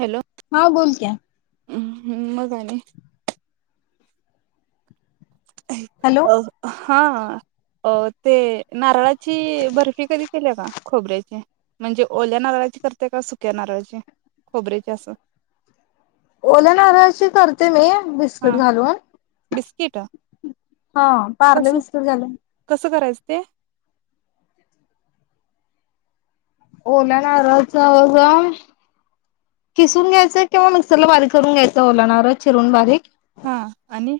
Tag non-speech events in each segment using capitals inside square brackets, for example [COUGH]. Hello हा बोल क्या हम हम्म मजाने हॅलो अ हा अ ते नारळाची बर्फी कधी केली का खोबऱ्याची म्हणजे ओल्या नारळाची करते का सुक्या नारळाचे खोबऱ्याचे असं ओल नऱ्याशी करते मी बिस्किट हा घालून बिस्किट हा पार्ले कसं बिस्किट घालून कसं करायचं ते ओलाणारच खिसून घ्यायचं किंवा मिक्सर ला बारीक करून घ्यायचं ओलाणार चिरून बारीक हा आणि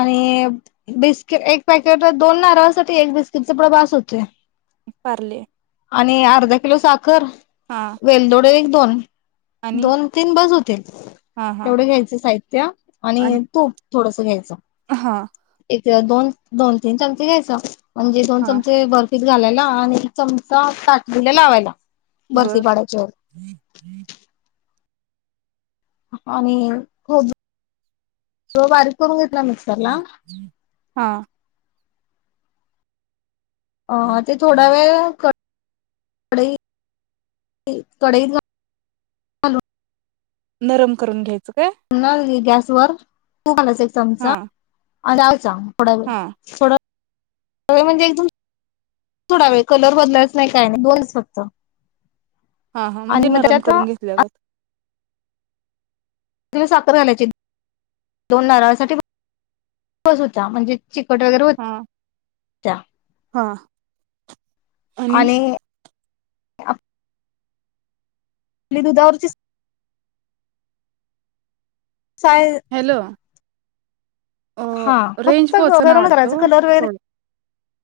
आणि बिस्किट एक पॅकेट दोन नारळासाठी एक बिस्किटचे प्रड भास होते पारले आणि अर्धा किलो साग कर वेलदोडे दोन आणि दोन तीन बाजू होते हा हा तेवढं घ्यायचं साहित्य आणि तूप थडं घ्यायं हा दोन दोन तीन चमचे घ्यायच म्हणजे दोन हा चमचे बर्फ घालायला आणि चमचा ताटलेला लावायला बर्फी बर पाडायच्यावर आणि ख बारीक करून घेत हा अ ते थोडा वेळ क कडे कडे नरम करून घ्यायचं काय गॅस वर तू खाला चमचा हा अ जाच पुडड हा सग म्हणजे एकदम सोडावे कलर बदलायच नाही काय नाही दोनच फक्त हा हा आणि म्हणजे मग नरम करून त्याच्यात घेतल्यागत त साखर घालायची दोन नाराळासाठी बस होता म्हणजे चिकट वगैरे होत. हा हा आणि [INAUDIBLE] ल द उ दवरचे साय हॅलो अ हा रेंज फक्त पोहोचना घरम वाटतं घरायचे ओ कलर वगरे थोडं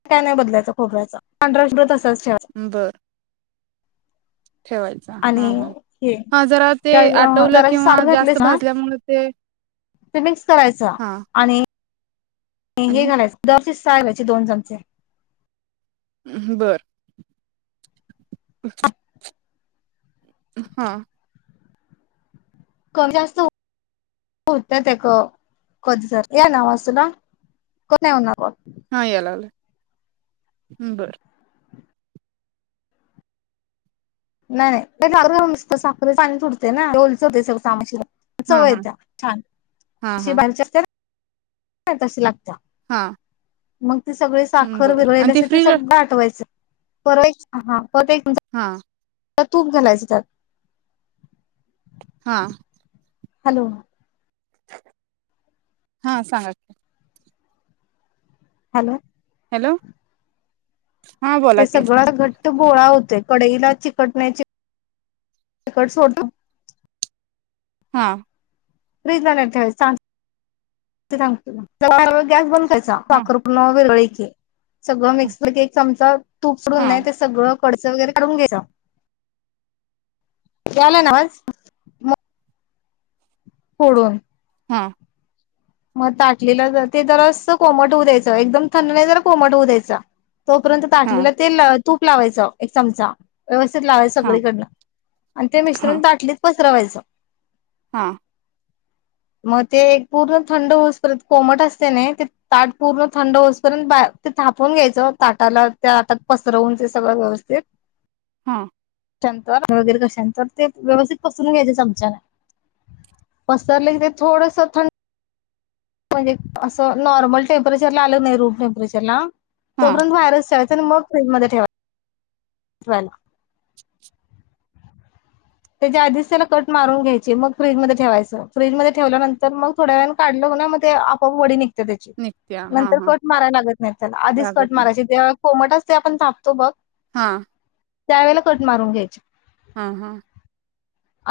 काय नाही बदलायचं खोबरायचं पभ्रत असायच. बरं. ठेवायच हा आणि हा हे हा जरा ते त्या आटवलं जराशी किंवा साखर जास्त घातलीस ना भाजल्यामुळे ते ते मिक्स करायचा हा. आणि हे आणि गायचं. चायलाचे दोन चमचे म् बर. ह. हा. कमी जास्त होत कधझर या नावा असतू ना कोण नाही होणार बघ. हा याय लागलं बरं. नाही नाही तेत साखर सुटते ना रोलच होते सगमाशीला हां चवय य हां त्या्या छान हां अशी हां बाची असते. का तस लागत. हा. मग ते सगळे साखर वििरल अस ते फ्रीज सगळं आठवायचं. बय हा. पत हां त्या तूप घालायचे त्याात हा. हॅलो. हा सांगा. हॅलो. हॅलो. हां बोला ते की सगळं घट गोळा होते कडईला चिकटण्याची चिकटोट हा. फिज ठेांग गॅस बंद. हां साखरप वरळी ते सगळं हां मिक्स एक चमचा तू पडून नाही हां ते सगळं पडस वगैरे काढून घ्यायचा त्याला ना आज म पडून हां मग ताटलेलं तर ते जरस कोमट होऊ द्यायचं एकदम थंड नाही जर कोमट होऊ द्यायच तोपर्यंत हां ताटलेला तेल तूप लावायचं एक चमचा व्यवस्थित लावाय हां सगळीकडनं आणि ते मिश्रण दाटलीच चसवायच हा मग ते एक पूर थंड होतपर्यंत कोमट असते ना ते ताट पूर्ण थंड होतपर्यंत ते थापून घ्यायचं ताटाला त्या आटात पसरवून ते सगळं व्यवस्थित हा वगैरे कशंतर ते व्यवस्थित पसरून घ्यायचे चमचा नाही पसरले की ते थोडस थं म्हणजे असं नॉर्मल टेम्परेचर ला आलं नाही रूम टेम्परेचरला तोपर्यंत व्हायरस मग फ्रीज मध्ये ठेवावायला [INAUDIBLE] त्याच्या आधीच त्याला कट मारून घ्यायची मग फ्रीजमध्ये ठेवायचं फ्रीजमध्येध्ये ठेवल्यानंतर मग थोड्या वेळने काढलं ना मग ते आपोप वडी निघ त्याची निघत्या हां नंतर हां कट मारायला लागत नाही त्याला आधीच कट लागत नाही मारायची ते्हा कोमटच ते आपण तापतो बघ हा त्यावेेळेला कट मारून घ्यायचे हा हा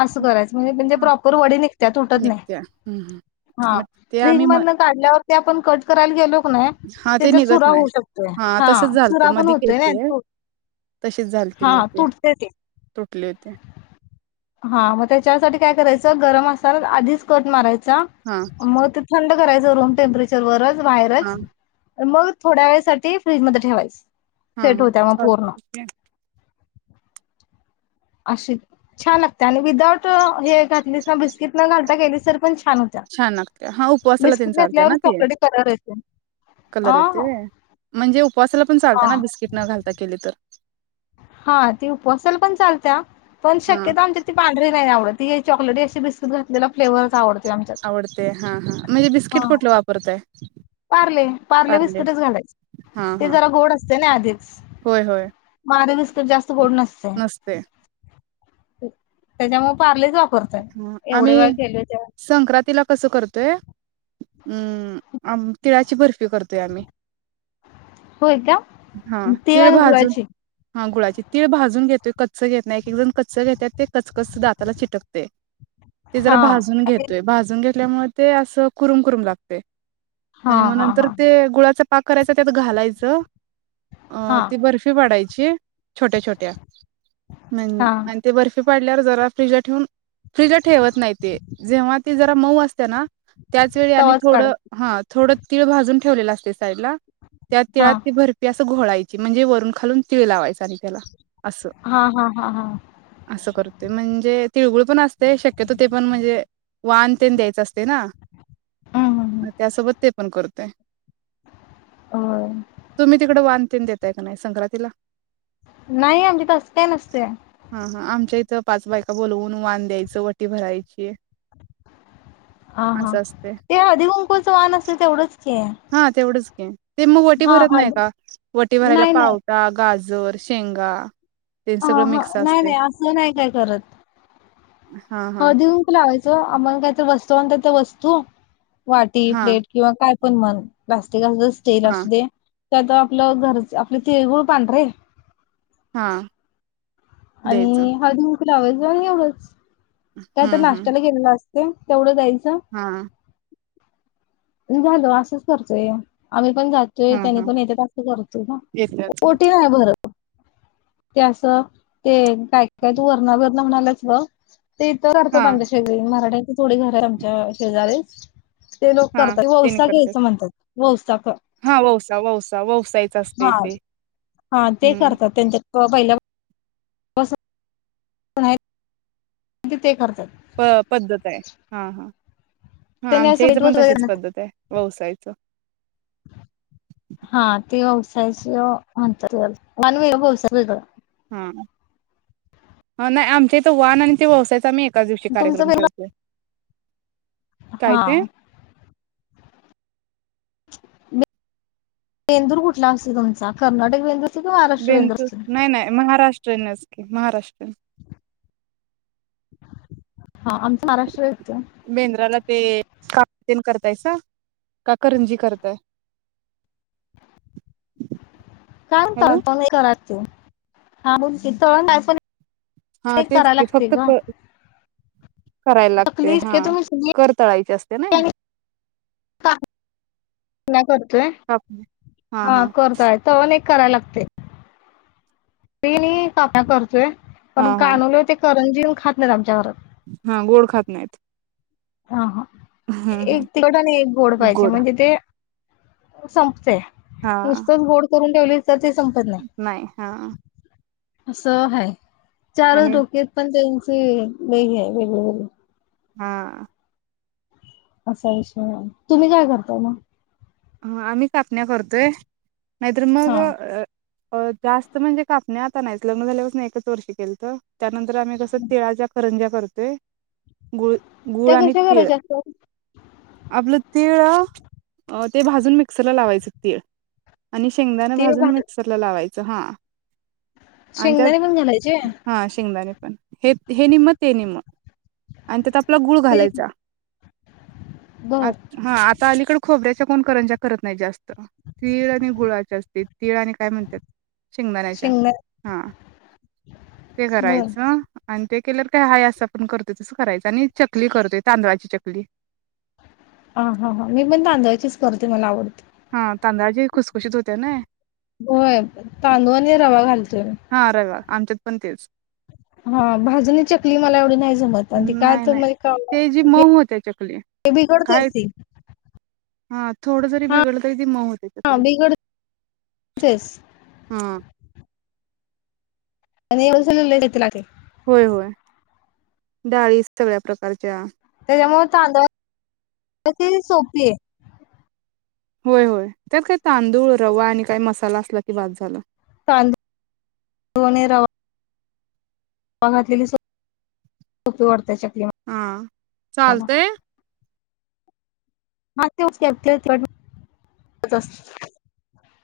असं करायचं म्हणजे म्हणजे प्रॉपर वडी निघत तुटत नाही निघत्या हम्म, हम्म. हा मग ते रिंग आम्ही म मध काढल्यावर ते आपण कराला गेलो की नाही हा ते त्याचा निघत चुरा नाही होऊ शकतोय हा तसच झालत चुरा पण मध होतोय ना केते तू तशीच झालती मग हा ते तुटते तुटले होते हा मग त्याच्यासाठी काय करायचं गरम असाल आधीच कट मारायच हां, म ते थंड कराचं रूमे्परेरच व्हायरस हां, मग थोड्या वेळेसाठी फ्रीजमध्येध्ये ठेवायस हा हा ब अशी छान लागते आणि विदाउट हे घातलीस ना बिस्किट न घालता गेलीसर छान लागते हा उपवासाला त चालते घातल्यावर ना ते चॉकलेटी कलर येते कलर अ येते म्हणजे उपसाला ण चालता हा ना बस्ककीट न घाता केली तर हा ती उपवासाल पण चालत्या, पण हां, शक्यतो आमच्या ती पांढरी नाही आवडत ती चॉकलेटी अशी बिस्कट घातलेला फ्लेवरच आवड आवडते हा हा म्हजे बिस्किट कुठलं वापरताय? पारले पारले पार्ले? बिस्कीटच घालायच, हां, ते हां. जरा गोड असते ना आधीच होय, होय. म खारी बिस्कीट जास् त गोड नसतय. नसते. हू त्याच्या म ह आम्ही ते संक्रातीला कसं करतोय. उम्म आम तिळाची बर्फी करतोय आम्ही होय का? हां, तिळ तीळ आणि भाजून गुळाची हा गुळाची तीळ भाजून घेतोय, कच्च घेत नाय, एक एक जण कच्च घेत्यात, ते कच कच दाताला चिट टकतय ते जरा हा. भाजून घेतोय, भाजून घेत पल्यामुळ ते असं करुम करूम लागतय. हा आणि म हा नंतर हा ते गुळाच पा करायच त्यात घालायचं. अ हा ती बर्फी बडाय छोट्या छोट्या मन हा. आणि ते बर्फी पाडल्या वर जरा फ्रिजला ठीऊन फ्रीजला ठेवत नाही ते जेव्हा ते ज त मऊ असत्या ना त्याच वेळी आणि तवाच थोड काढायचा हा थोड तिळ भाजून ठेवलेल असतय साईडला त्या तिळात हां. ती भरपी असं घोळाय ची म्हणजे वरून खालून तीळ लावायच आणि त्याला असं हां, हां, हां, हां. असं करतोय म्हणजे तिळगुळ पण असतंय शक त्य ते पण म्हणजे वान तेन द्यायच असतय ना, हं, हं, हं. अ त्यासोबत ते पण कर होय. तुम्ही तिकड वान तेन देताय काय नई संक्रातीला नाई आमची तस काय नसते. अह आमच्या इथं पाच बायक बोलवून वान द्यायचं, वटी भरायची. ह हा असं असतय. ते हधी कुंकूळचं वान असेल तेवढंच क आहे हा तेवढंच घ ते मग वटी भरत नाही हळदी का वटी भरायला नाही, पावता गाज जर शेंगा ते ह सगळं ह मिक्स नाही असतय नाही असं नाही काय करत हा हा हो देऊन त लावायचं आम्हाला काय तर बसत णत ते वस्तू वाटी हा प्लेट किंवा काय पण मन जात तेस स्टेल हा असू दे त्यात आपलं घरच आपलं तिळगुळ पांढरे हा आणि द्यायचं हजू तला आवज बण एवढंच काय तर हम्म हम्म नाश््याला गेलेलं असत तेवढं जायच हा झाल असंच करतोय आम्ही पण जातोय हा त्यांनी हा पण येते तं करतो का येत्यात ओठीी नाही बरं ते असं ते काय काय तू वरणागरला म्हणालाच ग ते इथं करतो हा पांच्या शेगरी मराठी थोडी घर आहे आमच्या शेजारी हा तेनी वसा करत्यात. घ्या म्हणतात वसा हा वौसा वौसा वौसायच असते ते ते हम्म करतात त्यांच्या पहिला ते खर्च प पद्धत आहे हा हा हा त्याने आमच्या असं इथं भेट पण वगैरे तशीच नसतं. पद्धत आहे व्यवसायाच व हा ह नाही आम तेथ वान आणि ते व्यवसायाचा मी एकाच दिवशी तुमचं कार्यक्रम वेगळं ठेवतो काय हा ते बेंदूर कुठला असत तुमचा कर्नाटक बेंदूर असतो की महाराष्ट्र बेंदूर बेंतू असतो नाही नाही महाराष्ट्र ट्रेन महाराष्ट्र [INAUDIBLE] हा आमच महाराष्ट्र य बेंद्राला ते का करताय का करंजी करताय कामत हॅलो प क त हा मुलगी तळण पण हा एक तेच करायला की लागते फक्त ग करायला लागते चकली हा शक्यतो मी सगळी कर तळायचे असते त्या ना ह नाही कर काप हा कोरतयत कराय लागते ते नाही आप्या करचोय पण हा हा कानवले होते करं जन खात नाहीत आमच्यावर हा गोड खात नाहीत हा हा हम्म हम्म एक तिकटाने एक गोड पाहियजे म्हणजे ते संपते हा नुसताच गोड करून ह तर ते संपत नाही असं आहेै ारल आणि धोक्यात पण ते ते नाही आहे ब हा असा विषय आहे तुम्ही काय करताय ना हा आम्ही कापण्या करतोय मद्रर्माग हा अ जास्त म्हणजे कापणे आता नाहीच लग्न झाल्यास नाही एकच वर्षी गलं तर त्यात नंतर आम्ही कसं तिळाच्या करंज्या करतोय गुळ गुळ त्या आणि कशा तीळ करायच्या असतात आपलं तीळ अ ते भाजून मिक्सरला लावायचें तीळ आणि शेंगदाणा भाजून मिक्सर लावायच ज हां शेंगदाारी पण घालायचे पन हे हे निम्म, ते निम्म आणि त्याचा आपला गुळ ते घालायचा. आ बर हा आता अलीकडे खोबरे च्या कोण करंज्या करत नाही जास् त, तीळ आणि गुळाचे असते तीळ आणि काय म्हणतात शेंगदाण्याच्या शेंगदा हा ते बर करायचं आणि ते केल्यावर काय हा असं आपण करतोय तसं करायचं आणि चकली करतोय तांदळाची चकली. आ हा हा हा मी पण तांदळाचीस सकरते मला आवडते. हा तांदळाजी खुसखुशीत होते ना. होय तांदूळ आणि रवा घालतोय. हा रवा आमच्यात पण तेच हा भाजणी चकली मला एवढी नाही जमत आणि ती काय नाही तर नाही म्हणजे का ते जी मऊ होते चकली हे काय बिघडतेच ती हा थोडं जरी हा बिघडलं तरी ती मऊ होते हा चकली. बिघडतेच हां. आणि एवढे सगळे लय येते. [UNINTELLIGIBLE] होय-होय डाळीस सगळ्या प्रकारच्या त्याच्यामुळे तांदळाची सोपी आहे. होय-होय त्यात काही तांदूळ रवा आणि काही मसाला असला की बस झाला. तांदूळ आणि रवा रवा घातलेली सोपी वाढते चक हा चालतय. हा तेच की घेतले. [INAUDIBLE]